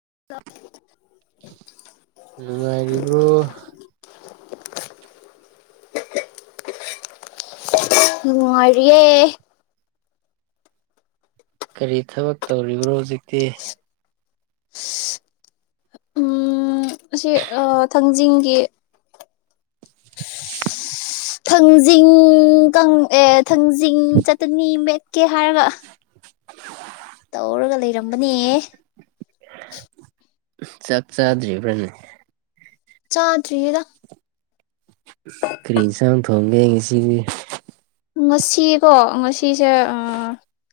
[unintelligible] ꯅꯨꯡꯉꯥꯏꯔꯤꯕ꯭ꯔꯣ ꯅꯨꯡꯉꯥꯏꯔꯤꯌꯦ ꯀꯔꯤ ꯊꯕꯛ ꯇꯧꯔꯤꯕꯅꯣ ꯍꯧꯖꯤꯛꯇꯤ ꯎꯝ ꯑꯁꯤ ꯑ ꯊꯥꯡꯖꯤꯡꯒꯤ ꯊꯪꯖꯤꯡ ꯀꯥꯡ ꯑꯦ ꯊꯥꯡꯖꯤꯡ ꯆꯠꯇꯅꯤ ꯃꯦꯛ ꯀꯦ ꯍꯥꯏꯔꯒ ꯇꯧꯔꯒ ꯂꯩꯔꯝꯕꯅꯦ ꯎꯝꯁ ꯆꯥꯛ ꯆꯥꯗ꯭ꯔꯤꯕ꯭ꯔꯥꯅꯦ ꯆꯥꯗ꯭ꯔꯤꯌꯦꯗ ꯀ꯭ꯔꯤꯏꯟꯁꯥꯡ ꯊꯣꯡꯒꯦ ꯉꯁꯤꯒꯤ ꯉꯁꯤꯀꯣ ꯑ ꯉꯁꯤꯁꯦ ꯑ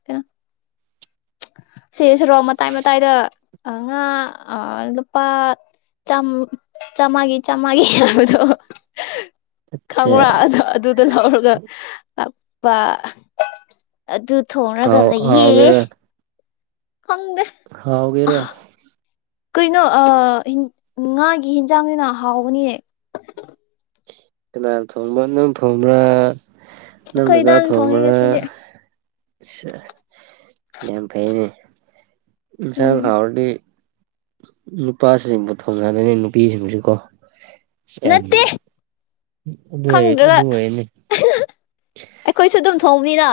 ꯀꯩꯅꯣ ꯁꯤ ꯁꯣꯔꯣꯛ ꯃꯇꯥꯏ ꯃꯇꯥꯏꯗ ꯑ ꯉꯥ ꯑ ꯂꯨꯄꯥ ꯆꯥꯝꯃ ꯆꯥꯝꯃꯥꯒꯤ ꯆꯥꯝꯃꯥꯒꯤ ꯍꯤ ꯍꯥꯏꯕꯗꯣ ꯈꯪꯕ꯭ꯔꯥ ꯆꯥ ꯑꯗꯨ ꯑꯗꯨꯗꯣ ꯂꯧꯔꯒ ꯂꯥꯛ ꯄꯥ ꯑꯍ ꯑꯗꯨ ꯊꯣꯡꯔꯒ ꯍꯥꯎ ꯂꯩꯌꯦ ꯈꯪꯗꯦ ꯍꯥꯎꯒꯦꯔ ꯀꯩꯅꯣ [unintelligible] ꯉꯥꯒꯤ ꯌꯦꯟꯁꯥꯡꯅꯤꯅ ꯍꯥꯎꯕꯅꯤ ꯀꯩꯅ ꯊꯣꯝꯕ ꯅ ꯊꯣꯝꯕꯔꯥ ꯅꯪꯗꯗ ꯀꯩꯗꯥꯅ ꯊꯣ ꯊꯣꯡꯉꯦ [unintelligible] ꯉꯁꯤꯗꯤ [unintelligible] ꯌꯥꯝ ꯐꯩꯅꯦ ꯁ ꯎꯝ ꯍꯥꯑꯣꯔ ꯗꯤ ꯅꯨꯄꯥꯁꯤꯡꯕꯨ ꯊꯣꯡꯉꯗꯅꯤ ꯅꯨꯄꯤꯁꯤꯡꯁꯤꯀꯣ ꯀ ꯅꯠꯇꯦ ꯑꯗꯨ ꯈꯪꯗ꯭ꯔꯒ ꯑꯗꯨ ꯑꯣꯏꯅꯤ ꯑꯩꯈꯣꯏꯁꯨ ꯑꯗꯨꯝ ꯊꯧꯕꯤꯔ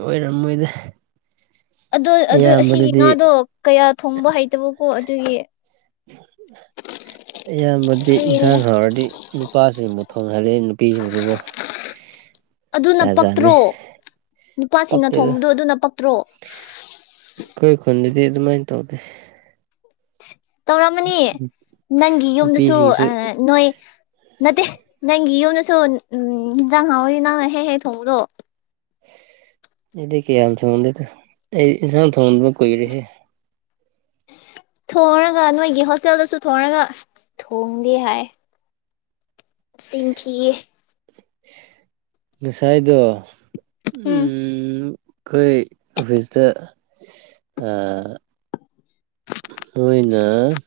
ꯑꯣꯏꯔꯝꯃꯣꯏꯗ ꯑꯗꯣ ꯑꯗꯨ ꯑꯁꯤꯒꯤ ꯑꯌꯥꯝꯕꯗꯗꯤ ꯉꯥꯗꯣ ꯀꯌꯥ ꯊꯣꯡꯕ ꯍꯩꯇꯕꯀꯣ ꯑꯗꯨꯒꯤ ꯑꯌꯥꯝꯕꯗꯤ ꯌꯦꯟꯁꯥꯡ ꯑꯗꯨꯒꯤꯅꯤꯗ ꯈꯔꯗꯤ ꯅꯨꯄꯥꯁꯤꯡꯕꯨ ꯊꯣꯡꯍꯜꯂꯤ ꯅꯨꯄꯤꯁꯤꯡꯁꯨꯀꯣ ꯑꯗꯨꯅ ꯖꯥꯠ ꯖꯥꯠꯅꯤ ꯄꯛꯇ꯭ꯔꯣ ꯅꯨꯄꯥꯁꯤꯡꯅ ꯄꯛꯇꯦꯗ ꯊꯣꯡꯕꯗꯣ ꯑꯗꯨꯅ ꯄꯛꯇ꯭ꯔꯣ ꯑꯗꯨꯗꯤ ꯑꯗꯨꯃꯥꯏꯅ ꯇꯧꯗꯦ [inaudible] ꯇꯧꯔꯝꯃꯅꯤ ꯅꯪꯒꯤ ꯌꯨꯝꯗꯁꯨ ꯅꯨꯄꯤꯁꯤꯡꯁꯨ ꯅꯣꯏ ꯅꯠꯇꯦ ꯅꯪꯒꯤ ꯌꯧꯅꯁꯨꯣ ꯎꯝ ꯌꯦꯟꯖꯥꯡ ꯍꯥꯡꯔꯤ ꯅꯪꯅ ꯍꯦꯛ ꯍꯦꯛ ꯊꯣꯡꯕꯗꯣ ꯏꯗꯤ ꯀꯌꯥ ꯌꯥꯝ ꯊꯣꯟꯗ ꯏꯟꯁꯥꯡ ꯊꯣꯡ ꯀꯣꯏ ꯔꯦ ꯊꯣꯡꯔꯒ ꯅꯣꯏꯒꯤ ꯍꯣꯁꯇꯦꯜꯗꯁꯨ ꯊꯣꯡꯉꯒ ꯊꯣꯡꯗꯦ ꯍꯥꯏ ꯁꯤꯡꯈꯤꯌꯦ ꯉꯁꯥꯏꯗ ꯎꯝ ꯎꯝ ꯑꯩꯈꯣꯏ ꯑꯣꯐꯤꯁꯇ [unintelligible] ꯃꯣꯏꯅ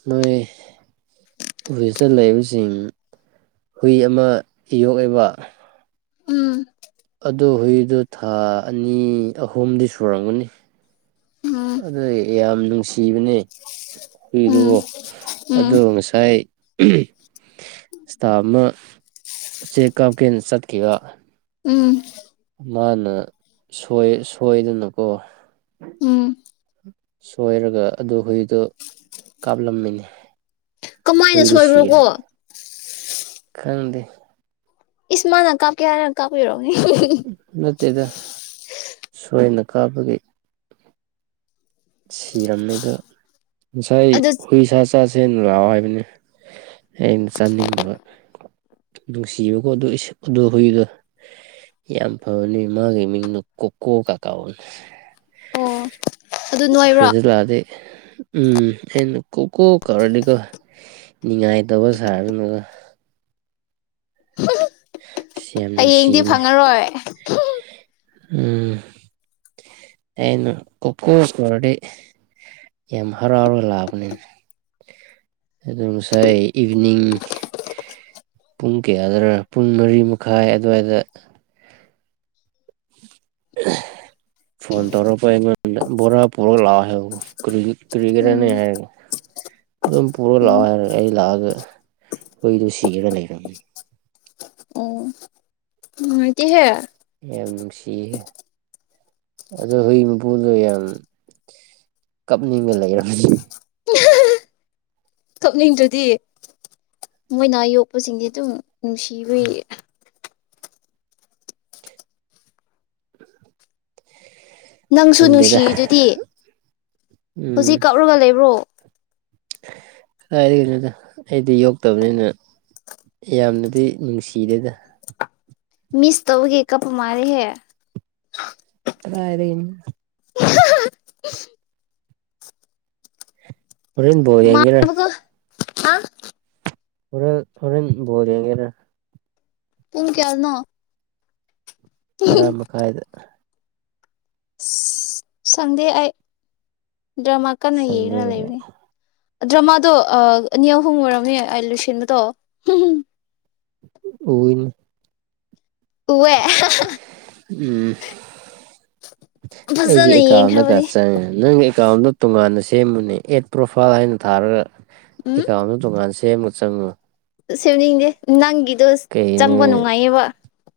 ꯃꯣꯏ ꯑꯣꯐꯤꯁꯇ ꯂꯩꯕꯁꯤꯡ ꯍꯨꯏ ꯑꯃ ꯌꯣꯛꯏꯕ ꯎꯝ ꯑꯗꯨ ꯍꯨꯏꯗꯨꯣ ꯊꯥ ꯑꯅꯤ ꯑꯍꯨꯝꯗꯤ ꯁꯨꯔꯝꯒꯅꯤ ꯎꯝ ꯑꯗꯨꯗꯣ ꯌꯥꯝ ꯀꯤꯕꯅꯦ ꯎꯝ ꯍꯨꯏꯗꯨꯕꯣ ꯎꯝ ꯑꯗꯣ ꯉꯁꯥꯏ ꯎꯝ ꯏꯁꯇꯥꯃ ꯎꯆꯦ ꯀꯞ ꯀ ꯁꯠꯀ ꯎꯝ ꯃꯥꯅ ꯁꯣꯏꯗꯅꯀꯣ ꯎꯝ ꯁꯣꯏꯔꯒ ꯑꯗꯨ ꯍꯨꯏꯗꯣ ꯀꯥꯞꯂꯝꯃꯤꯅꯤ ꯀꯃꯥꯏꯅ ꯍꯨꯏꯗꯨ ꯁꯤꯔꯦ ꯁꯣꯏꯕ꯭ꯔꯣꯀꯣ ꯈꯪꯗꯦ ꯏꯁꯃꯥ ꯅꯛꯀꯥꯞ ꯀꯌꯥꯔ ꯅꯀꯥ ꯑꯣꯏꯔ ꯇꯗ ꯁꯣꯏꯅ ꯀꯥꯕꯒꯤ ꯁꯤꯔꯝꯗ ꯉꯁꯥꯏ ꯑꯗꯨ ꯍꯨꯏꯁꯖ ꯆꯆꯥꯁꯦ ꯂꯥꯛꯑꯣ ꯍꯥꯏꯕꯅꯤ ꯑꯩꯅ ꯆꯥꯅꯤꯡꯗꯕ ꯅꯨꯡꯁꯤꯕꯀꯣ ꯑꯗꯨ ꯍꯨꯏꯗꯣ ꯌꯥꯝ ꯐꯕꯅꯤ ꯃꯥꯒꯤ ꯃꯤꯡꯗꯨ ꯀꯣꯀꯣ ꯀꯥꯀꯥꯅꯤ ꯑꯣ ꯑꯗꯨ ꯅꯣꯏꯕ꯭ꯔꯣ ꯐꯤꯖ ꯂꯗ ꯎꯝ ꯑꯩꯅ ꯀꯣꯛ ꯀꯣꯛ ꯀꯧꯔꯗꯤꯀꯣ ꯉꯥꯏꯇꯕ ꯁꯥꯔꯅꯒ [inaudible] ꯍꯌꯦꯡꯗꯤ ꯅꯨꯡꯁꯤꯅꯦ ꯐꯪꯉꯔꯣꯏ ꯎꯝ ꯑꯩꯅ ꯀꯣꯀꯣꯁ ꯑꯣꯗꯔꯗꯤ ꯌꯥꯝ ꯍꯔꯥꯎꯔꯒ ꯂꯥꯛꯑꯕꯅꯤꯅ ꯑꯗꯨ ꯉꯁꯥꯏ ꯏꯚꯤꯅꯤꯡ ꯄꯨꯡ ꯀꯌꯥꯗ ꯄꯨꯡ ꯃꯔꯤ ꯃꯈꯥꯏ ꯑꯗꯨꯋꯥꯏꯗ ꯐꯣꯟ ꯇꯧꯔꯛꯄ ꯑꯩꯉꯣꯟꯗ ꯕꯣꯔꯥ ꯄꯨꯔꯛ ꯂꯥꯛꯑꯣ ꯍꯥꯏ ꯀꯨꯔꯤꯒꯦꯔꯅꯤ ꯎꯝ ꯍꯥꯏꯔꯒ ꯑꯗꯨꯝ ꯄꯨꯔ ꯎꯝ ꯂꯥꯛꯑꯣ ꯍꯥꯏꯔꯒ ꯑꯩ ꯂꯥꯛꯑꯒ ꯍꯨꯏꯗꯣ ꯁꯤꯒꯦꯔ ꯂꯩꯔꯝꯅꯤ ꯁꯇ ꯍꯦ ꯌꯥꯝ ꯅꯨꯡꯁꯤꯌꯦ ꯑꯗꯣ ꯍꯨꯖꯤꯏ ꯃꯄꯨꯗꯣ ꯌꯥꯝ ꯀꯞꯅꯤꯡꯉ ꯂꯩꯔꯅꯤ ꯀꯛꯅꯤꯡꯗꯨꯗꯤ ꯃꯣꯏꯅ ꯌꯣꯛꯄꯁꯤꯡꯗꯤ ꯑꯗꯨꯝ ꯅꯨꯡꯁꯤꯕ [unintelligible] ꯅꯪꯁꯨ ꯈꯪꯗꯦꯗ ꯅꯨꯡꯁꯤꯔꯤꯗꯨꯗꯤ ꯍꯧꯖꯤꯛ ꯎꯝ ꯀꯛꯔꯒ ꯂꯩꯕ꯭ꯔꯣ ꯀꯗꯥꯥꯏꯗ ꯀꯩꯅꯣꯗ ꯑꯩꯗꯤ ꯌꯣꯛꯇꯕꯅꯤꯅ ꯌꯥꯝꯅꯗꯤ ꯅꯨꯡꯁꯤꯗꯦꯗ ꯃꯤꯁ ꯇꯧꯒꯦ ꯀꯞ ꯃꯥꯔꯦ ꯍ ꯭ꯔꯗ [inaudible] ꯔꯦꯟ ꯌꯦꯅ ꯃꯥꯟꯕꯒ ꯍꯥ ꯐꯔ ꯐꯣꯔꯦꯟ ꯣꯜ ꯌꯦꯒꯦꯔ ꯄꯨꯡ ꯀꯌꯦꯜꯅ ꯇꯔꯥ ꯃꯈꯥꯏꯗ ꯁꯥꯟꯗꯦꯑ ꯗ꯭ꯔꯃꯥ ꯀꯟꯅ ꯁꯟꯗꯦ ꯌꯦꯡꯅ ꯂꯩꯕꯅꯤ ꯗ꯭ꯔꯃꯥꯗꯣ ꯑꯅꯤ ꯑꯍꯨꯝ ꯑꯣꯏꯔꯝꯅꯤ ꯑꯩ ꯂꯨꯁꯤꯟꯕꯗꯣ ꯎꯅ ꯎꯍ ꯎꯝ ꯑꯩꯒꯤ ꯐꯖꯅ ꯑꯦꯀꯥꯎꯟꯗꯒ ꯌꯦꯡꯈ꯭ꯔꯕꯅꯤ ꯆꯪꯉꯦ ꯅꯪ ꯑꯦꯀꯥꯎꯟꯗꯣ ꯇꯣꯉꯥꯟꯅ ꯁꯦꯝꯕꯅꯦ ꯑꯦꯠ ꯄ꯭ꯔꯣꯐꯥꯏꯜ ꯍꯥꯏꯅ ꯊꯥꯔꯒ ꯎꯝ ꯑꯦꯀ ꯑꯃ ꯇꯀꯥꯟꯁꯤ ꯁꯦꯃ ꯆꯉ ꯁꯤꯕꯅꯤꯗꯦ ꯅꯪꯟ ꯑ ꯆꯪꯝꯕ ꯅꯨꯡꯉꯥꯏꯌꯦꯕ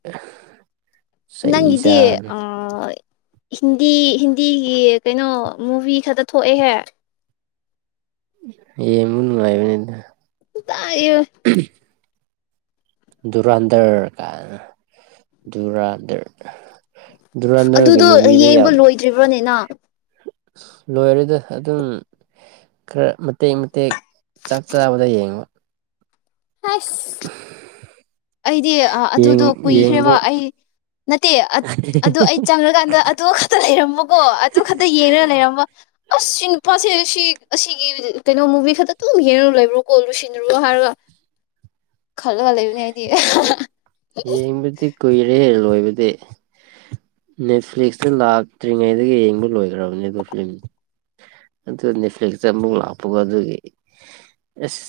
ꯑꯦ ꯅꯪ ꯏꯦ ꯑ ꯍꯤꯟꯗꯤ ꯍꯤꯟꯗꯤꯒꯤ ꯀꯩꯅꯣ ꯃꯨꯚꯤ ꯈꯛꯇ ꯊꯣꯛꯑꯦꯍꯦ ꯌꯦꯃꯅꯅꯨꯡꯉꯥꯏꯅꯤꯗ ꯇꯏꯣ ꯗꯨꯔꯥꯟꯗꯔ ꯀꯥꯏꯅ ꯔꯗꯔ ꯑꯗꯨꯗꯣ ꯌꯦꯡꯕ ꯂꯣꯏꯗ꯭ꯔꯤꯕ꯭ꯔꯅꯤꯅ ꯂꯣꯏꯔꯗ ꯑꯗꯨꯝ ꯈꯔ ꯃꯇꯦꯛ ꯃꯇꯦꯛ ꯆꯥꯛ ꯆꯥꯕꯗ ꯌꯦꯡꯕ ꯑ [inaudible] ꯑꯩꯗꯤ ꯑꯗꯨꯗꯣ ꯀꯨꯏꯈ꯭ꯔꯦꯕ ꯌꯦꯡꯕ ꯑꯩ ꯅꯠꯇꯦ ꯑꯗꯨ ꯑꯩ ꯆꯪꯉꯀꯥꯟꯗ ꯑꯗꯨ ꯈꯛꯇ ꯂꯩꯔꯃꯀꯣ ꯑꯗꯨ ꯈꯛꯇ ꯌꯦꯡꯉꯒ ꯂꯩꯔꯝꯕ ꯑꯁ ꯁꯤ ꯅꯨꯄꯥꯁꯦ ꯁꯤ ꯑꯁꯤꯒꯤ ꯀꯩꯅꯣ ꯃꯨꯚꯤ ꯈꯛꯇꯛꯇꯨ ꯌꯦꯡꯉ ꯂꯩꯕ꯭ꯔꯣ ꯀꯣ ꯂꯨꯁꯤꯜꯂꯨꯔꯣ ꯍꯥꯏꯔꯒ ꯈꯜꯂ ꯋꯥꯂꯦꯅꯦ ꯌꯦꯕꯗꯤ ꯀꯣꯏꯔꯦ ꯂꯣꯏ ꯍꯥꯏꯕꯗꯤ ꯅꯦꯠꯐ꯭ꯂꯤꯛꯁꯇ ꯂꯥꯛꯇ꯭ꯔꯤꯉꯩꯗꯒꯤ ꯌꯦꯡꯕ ꯂꯣꯏꯈ꯭ꯔꯕꯅꯦ ꯑ ꯑꯗꯨ ꯐꯤꯂꯝ ꯑꯗꯨ ꯅꯦꯠꯐ꯭ꯂꯤꯛꯁꯇ ꯑꯃꯨꯛ ꯂꯥꯛꯄꯒ ꯑꯗꯨꯒꯤ ꯑꯁ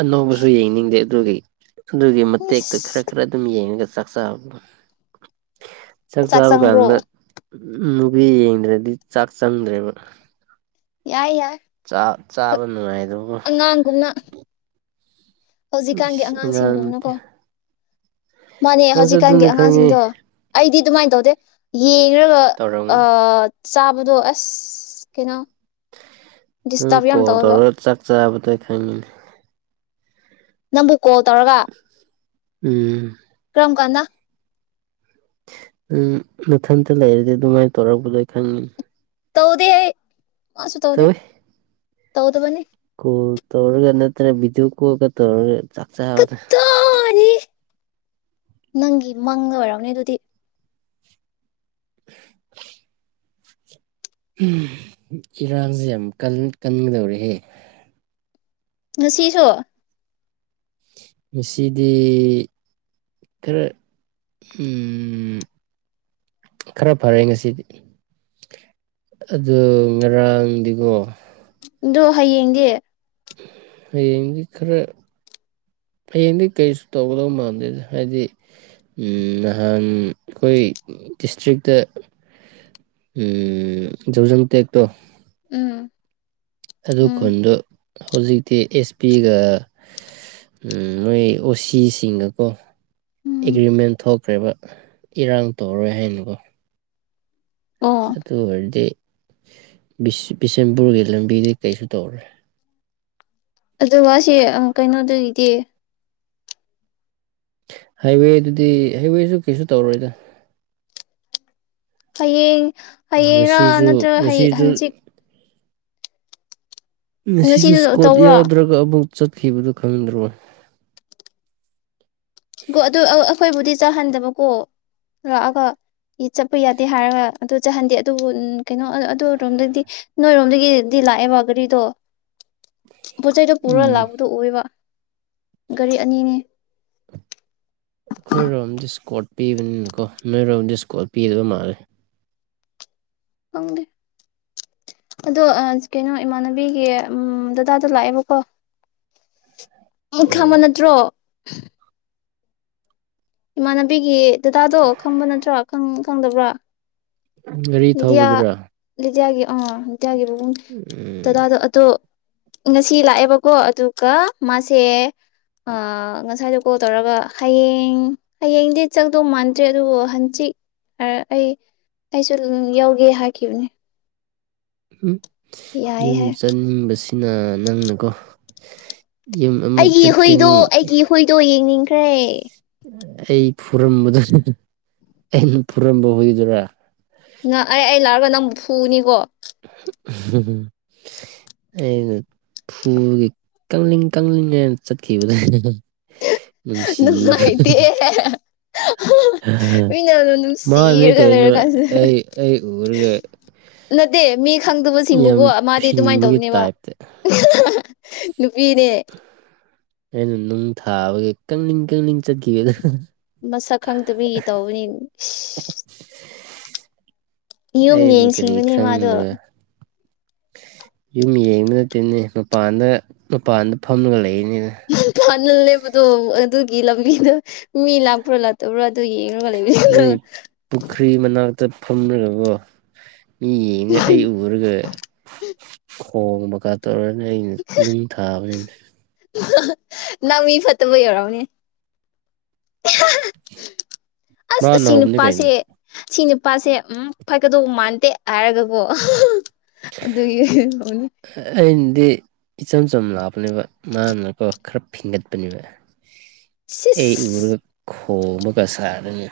ꯑꯅꯧꯕꯁꯨ ꯌꯦꯡꯅꯤꯡꯗꯦ ꯑꯗꯨꯒꯤ ꯑꯗꯨꯒꯤ ꯃꯇꯦꯛꯇꯣ ꯈꯔ ꯏꯁ ꯈꯔ ꯑꯗꯨꯝ ꯌꯦꯡꯉꯒ ꯁꯛꯁ ꯆꯥꯛ ꯆꯥꯕ ꯀꯥꯟꯗ ꯎꯝ ꯅꯨꯄꯤ ꯌꯦꯡꯗ꯭ꯔꯗꯤ ꯆꯥꯛ ꯆꯪꯗ꯭ꯔꯦꯕ ꯌꯥ ꯌꯥ ꯆꯥ ꯆꯥꯕꯉꯥꯏ ꯑꯉꯥꯡꯒꯨꯝꯅ ꯍꯧꯖꯤꯛꯀꯥꯟꯒꯤ ꯏꯁ ꯑꯉꯥꯡ ꯅꯠꯇꯦ ꯑꯉꯥꯡꯁꯤꯡꯗꯨꯅꯀꯣ ꯃꯥꯅꯦ ꯅꯪꯁꯨ ꯍꯧꯖꯤꯛꯀꯥꯟꯒꯤ ꯑꯗꯨꯅꯤ ꯈꯪꯉꯤ ꯑꯉꯥꯡꯁꯤꯡꯗꯣ ꯑꯩꯗꯤ ꯑꯗꯨꯃꯥꯏ ꯇꯧꯗꯦ ꯌꯦꯡꯒ ꯑ ꯇꯧꯔꯝꯒꯅꯤ ꯆꯥꯕꯗꯣ ꯑꯁ ꯀꯩꯅꯣ ꯅꯪ ꯗꯤꯁꯇꯔꯕ ꯌꯥꯝ ꯇꯧꯋꯦꯕ ꯀꯣꯗꯔ ꯆꯥꯛ ꯆꯥꯕꯗ ꯈꯪꯉꯤꯅꯤ ꯅꯝꯕ ꯀꯣꯜ ꯇꯧꯔꯒ ꯎꯝ ꯀꯝ ꯀꯥꯟꯗ ꯎꯝ ꯃꯊꯟꯇ ꯂꯩꯥꯏꯔꯗꯤ ꯑꯗꯨꯃꯥꯏ ꯇꯣꯔꯛꯒ ꯂꯩꯣꯏ ꯈ ꯇꯧꯗꯤ ꯃꯥꯁꯨ ꯇꯧꯗꯦ ꯇꯧꯗꯕꯅꯤ ꯀꯣ ꯇꯧꯔꯒ ꯅꯠꯇ꯭ꯔ ꯖꯨ ꯀꯨꯒ ꯇꯧꯔꯒ ꯆꯥꯛꯆꯥ ꯑꯕꯗ ꯇꯥꯅꯤ ꯅꯪꯒꯤ ꯃꯪ ꯑꯣꯏꯔꯝꯅꯦ ꯑꯗꯨꯗꯤ [unintelligible] ꯏꯔꯥꯟꯁꯦ ꯌꯥꯝ ꯀꯟꯒꯗꯧꯔꯦꯍꯦ ꯉꯁꯤꯁꯨ ꯉꯁꯤꯗꯤ ꯈꯔ ꯈꯔ ꯐꯔꯦ ꯉꯁꯤꯗꯤ ꯑꯗꯨ ꯉꯔꯥꯡꯗꯤꯀꯣ ꯑꯗꯣ ꯍꯌꯦꯡꯒꯤ ꯍꯌꯦꯡꯗꯤ ꯈꯔ ꯍꯌꯦꯡꯗꯤ ꯀꯔꯤꯁꯨ ꯇꯧꯒꯗꯧ ꯃꯥꯟꯗꯦ ꯍꯥꯏꯗꯤ ꯅꯍꯥꯟ ꯑꯩꯈꯣꯏ ꯗꯤꯁꯇ꯭ꯔꯤꯛꯇ ꯌꯖꯖꯝ ꯇꯦꯛꯇꯣ ꯎꯝ ꯑꯗꯨꯗꯨ ꯎꯝ ꯀꯅ ꯍꯧꯖꯤꯛꯇꯤ ꯑꯦꯁ ꯄꯤꯒ ꯅꯣꯏ ꯑꯣ ꯁꯤꯁꯤꯡꯒꯀꯣ ꯎꯝ ꯑꯦꯒ꯭ꯔꯤꯃꯦꯟ ꯍ ꯊꯣꯛꯈ꯭ꯔꯦꯕ ꯏꯔꯥꯡ ꯇꯧꯔꯣꯏ ꯍꯥꯏꯅꯀꯣ ꯑꯣ ꯑꯗꯨ ꯑꯗꯨ ꯋꯥꯗꯤ ꯕꯤꯁꯦꯝꯄꯨꯔꯒꯤ ꯂꯝꯕꯤꯗ ꯀꯔꯤꯁꯨ ꯇꯧꯔꯦ ꯑꯗꯨ ꯃꯥꯁꯦ ꯀꯩꯅꯣꯗꯨꯒꯤꯗꯤ ꯍꯥꯏꯋꯦꯗꯨꯗꯤ ꯍꯥꯏꯋꯦꯁꯨ ꯀꯩꯁꯨ ꯇꯧꯔꯣꯏꯗ ꯍꯌꯦꯡ ꯍꯌꯦꯡꯔꯥ ꯉꯁꯤꯁꯨ ꯅꯠꯇ꯭ꯔꯒ ꯍ ꯉꯁꯤꯁꯨ ꯍꯪꯆꯤꯠ ꯉꯁꯨ ꯉꯁꯤꯁꯨ ꯁ꯭ꯀꯣꯠ ꯇꯧꯔꯣ ꯌꯥꯎꯗ꯭ꯔꯒ ꯑꯃꯨꯛ ꯆꯠꯈꯤꯕꯗꯨ ꯈꯪꯗ꯭ꯔꯣ ꯣ ꯑꯗꯨ ꯑꯩꯈꯣꯏꯕꯨꯗꯤ ꯆꯥꯍꯟꯗꯕꯀꯣ ꯂꯥꯛꯑꯒ ꯆꯠꯄ ꯌꯥꯗꯦ ꯍꯥꯏꯔꯒ ꯑꯗꯨ ꯆꯥꯍꯟꯗꯦ ꯑꯗꯨꯕꯨ ꯀꯩꯅꯣ ꯑꯗꯨꯔꯣꯝꯗꯒꯤꯗꯤ ꯅꯣꯏꯔꯣꯝꯗꯒꯤꯗꯤ ꯂꯥꯛꯑꯦꯕ ꯒꯥꯔꯤꯗꯣ ꯄꯣꯠ ꯆꯩꯩꯗꯨꯣ ꯄꯨꯔ ꯎꯝ ꯂꯥꯛꯄꯗꯣ ꯑꯣꯏꯕ ꯒꯥꯔꯤ ꯑꯅꯤꯅꯦ ꯑꯩꯈꯣꯏꯔꯣꯝ ꯗꯤꯁꯀꯣꯔꯠ ꯄꯤꯕꯅꯤꯅꯀꯣ ꯅꯣꯏꯔꯣꯝ ꯗꯤꯁꯀꯣꯔꯠ ꯄꯤꯗꯕ ꯃꯥꯜꯂꯦ ꯈꯪꯗꯦ ꯑꯗꯣ ꯀꯩꯅꯣ ꯏꯃꯥꯟꯅꯕꯤꯒꯤ ꯗꯗꯥꯗ ꯂꯥꯛꯑꯦꯕꯀꯣ ꯑꯩ ꯈꯃ ꯎꯝ ꯅꯠꯇ꯭ꯔꯣ [inaudible] ꯏꯃꯅꯅꯕꯒꯤ ꯗꯗꯥꯗꯣ ꯈꯪꯕ ꯅꯠꯇ꯭ꯔꯣ ꯆꯪꯗꯕ꯭ꯔꯥ ꯒꯥꯔꯤ ꯊꯧꯕꯗꯨꯔꯥ ꯑ ꯏꯇꯌꯥꯒꯤ ꯃꯕꯨꯡ ꯎꯝ ꯇꯗꯥꯗꯣ ꯑꯇꯣ ꯉꯁꯤ ꯂꯥꯛꯑꯦꯕꯀꯣ ꯑꯗꯨꯒ ꯃꯥꯁꯦ ꯉꯁꯥꯏꯗꯣ ꯀꯣꯜ ꯇꯧꯔꯒ ꯍꯌꯦꯡ ꯍꯌꯦꯡꯗꯤ ꯆꯪꯗꯧ ꯃꯥꯟꯗ꯭ꯔꯦ ꯑꯗꯨꯕꯨ ꯍꯪꯆꯤꯠ ꯑꯩ ꯑꯩ ꯌꯥꯎꯒꯦ ꯍꯥꯏꯈꯤꯕꯅꯦ ꯎꯝ ꯌꯥꯏ ꯌꯨꯝ ꯍꯥꯏ ꯆꯟꯅꯤꯡꯕꯁꯤ ꯁꯤꯅ ꯅꯪꯅꯀꯣ ꯌꯨꯝ ꯑꯃꯨꯛ ꯑꯩꯒꯤꯍꯣꯏꯗꯣ ꯆꯠꯀꯅꯤ ꯑꯩꯒꯤ ꯍꯍꯣꯏꯗꯣ ꯌꯦꯡꯅꯤꯡ ꯇꯦ ꯑꯩ ꯐꯨꯔꯝꯕꯗꯨ ꯑꯩꯅ ꯐꯨꯔꯝꯕ ꯍꯏꯗꯨꯔꯥ ꯅꯪ ꯑꯩ ꯑꯩ ꯂꯥꯛꯔꯒ ꯅꯪꯕꯨ ꯐꯨꯅꯤꯀꯣ ꯎ ꯑꯩꯅ ꯐꯨꯕꯒꯤ ꯀ ꯀꯡꯅ ꯆꯠꯈꯤꯕꯗ ꯅ ꯃꯥꯥꯏꯇ ꯃꯤꯅ ꯑꯗꯨꯝ ꯃꯥꯅꯦ ꯅꯨꯡꯁꯤꯔꯒ ꯂꯩꯔ ꯀꯩꯅꯣ ꯀꯥꯟꯁꯤꯗ ꯑꯩ ꯑꯩ ꯎꯔꯒ ꯅꯠꯇꯦ ꯃꯤ ꯈꯪꯗꯕꯁꯤꯡꯕꯨꯀꯣ ꯌꯥꯝ ꯃꯥꯗꯤ ꯑꯗꯨꯃꯥꯏꯅ ꯐꯤꯡꯕꯒꯤ ꯇꯧꯕꯅꯦꯕ ꯇꯥꯏꯞꯇ ꯅꯨꯄꯤꯅꯦ ꯑꯩꯅ ꯅꯨꯡ ꯊꯥꯕꯒꯤ ꯀꯅꯤꯡꯡ ꯀꯅꯤꯡꯡ ꯆꯠꯈꯤꯕꯦ ꯑꯗꯨ ꯃꯁꯛ ꯈꯪꯗ ꯃꯤꯒꯤ ꯇꯧꯕꯅꯤ ꯌꯨꯝ ꯌꯦꯡ ꯑꯩꯕꯨ ꯀꯔꯤ ꯁꯤꯡꯕꯅꯤ ꯃꯥꯗꯣ ꯈꯪꯗꯕ ꯌꯨꯝ ꯌꯦꯡꯕ ꯅꯠꯇꯦꯅꯦ ꯃꯄꯥꯟꯗ ꯃꯄꯥꯟꯗ ꯐꯝꯂꯒ ꯂꯩ ꯏꯅꯤ ꯜꯅꯦꯕꯗꯣ ꯑꯗꯨꯒꯤ ꯂꯝꯕꯤꯗꯣ ꯃꯤ ꯂꯥꯛꯄ꯭ꯔꯥ ꯂꯥꯛꯇꯕ꯭ꯔꯣ ꯑꯗꯨ ꯌꯦ [unintelligible] ꯆꯞ ꯐꯝꯅꯔꯕꯣ ꯃꯤ ꯌꯦꯡꯉꯒ ꯑꯩ ꯎꯔꯒ ꯀꯣ ꯃꯈꯥ ꯇꯧꯔꯅꯤ ꯑꯩꯅ ꯅꯨꯡ ꯊꯥꯕꯅꯤ ꯅꯃꯤ ꯐꯠꯇꯕ ꯌꯔ ꯑꯃꯅꯤꯅꯦ ꯑꯁ ꯃꯥꯅ ꯑꯁꯤ ꯍꯧꯕꯅꯤ ꯀꯩꯅꯣ ꯅꯨꯄꯥꯁꯦ ꯁꯤ ꯅꯨꯄꯥꯁꯦ ꯎꯝ ꯐꯀꯗꯧꯕ ꯃꯥꯟꯗꯦ ꯍꯥꯏꯔꯒꯀꯣ ꯑꯗꯨꯅꯤ ꯑꯩꯅꯗꯤ ꯏꯆꯝ ꯆꯝ ꯂꯥꯛꯄꯅꯦꯕ ꯃꯥ ꯅꯀ ꯈꯔ ꯐꯤꯡꯒꯠꯄꯅꯦꯕ ꯑꯩ ꯎ꯭ꯔ ꯁꯤꯁ ꯍꯣ ꯃꯒꯁꯥꯏ ꯍꯥꯏꯔꯅꯦ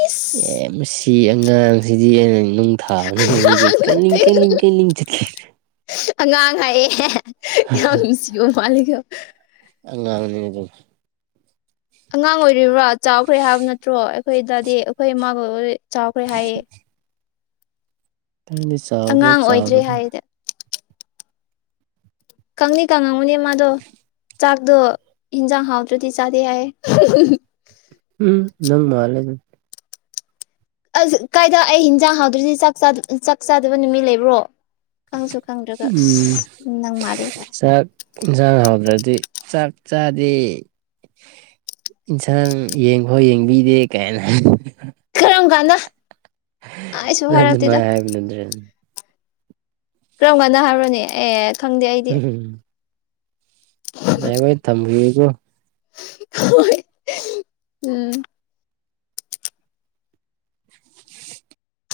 ꯏꯁ ꯑ ꯁꯤ ꯑꯉꯥꯡꯁꯤꯗꯤ ꯑꯩꯅ ꯅꯨꯡ ꯊꯥꯕꯅꯦ ꯀ ꯀ ꯀꯩ ꯑ ꯉꯥꯡ ꯉꯥꯏꯌꯦ ꯌꯥꯝꯅꯨꯡꯁꯤ ꯄꯋꯥꯂꯤ ꯀ ꯑ ꯑꯗꯨ ꯑꯗꯨ ꯑꯉꯥꯡ ꯑꯣꯏꯔꯤꯕ꯭ꯔꯥ ꯆꯥꯎꯈ꯭ꯔꯦ ꯍꯥꯏꯕ ꯅꯠꯇ꯭ꯔꯣ ꯑꯩꯈꯣꯏ ꯗꯥꯗꯤ ꯑꯩꯈꯣꯏ ꯏꯃꯥꯒꯣꯏ ꯑꯣꯏꯕ ꯆꯥꯎꯈ꯭ꯔꯦ ꯍꯥꯏꯌꯦ ꯅꯗꯤ ꯆꯥꯎꯕ꯭ꯔꯥ ꯑꯉꯥꯡ ꯑꯣꯏꯗ꯭ꯔꯦ ꯆꯥꯎꯗꯕ꯭ꯔꯥ ꯍꯥꯏꯗ ꯀꯪꯅꯤ ꯀꯪꯉꯉꯨꯅꯦ ꯃꯥꯗꯣ ꯆꯥꯛꯇꯣ ꯏꯟꯖꯥꯡ ꯍꯥꯎꯗ꯭ꯔꯗꯤ ꯆꯥꯗꯦ ꯍꯥꯏ ꯎꯝ ꯅꯪ ꯃꯥꯂ ꯑ ꯀꯥꯏꯗ ꯑꯩ ꯍꯤꯟꯖꯥꯡ ꯍꯥꯎꯗ꯭ꯔꯤꯁꯤ ꯆꯥꯛ ꯆꯥꯗꯕ ꯅꯨꯃꯤꯠ ꯂꯩꯕ꯭ꯔꯣ ꯈꯪꯁꯨ ꯈꯪꯗ꯭ꯔꯒ ꯎꯝ ꯑꯁ ꯅꯪ ꯃꯥꯜꯂꯦ ꯀꯥꯏ ꯆꯥꯛ ꯆꯒ ꯍꯗ꯭ꯔꯦ ꯆꯥꯛ ꯆꯥꯗꯦ ꯏꯟꯁꯥꯡ ꯌꯦꯡꯐꯥꯎ ꯌꯦꯡꯕꯤꯗꯦ ꯀꯥꯏꯅ ꯆ ꯀꯗ ꯅ ꯑꯗꯨ ꯃꯥꯏ ꯍꯥꯏꯕ ꯅꯠꯇ꯭ꯔꯦ ꯀꯔꯝ ꯀꯥꯟꯅ ꯍꯥꯏꯔꯣꯅꯦ ꯑꯦ ꯈꯪꯗꯦ ꯑꯩꯗꯤ ꯃꯉ ꯊꯝꯕꯤ ꯑ ꯍꯣꯏ ꯎꯝ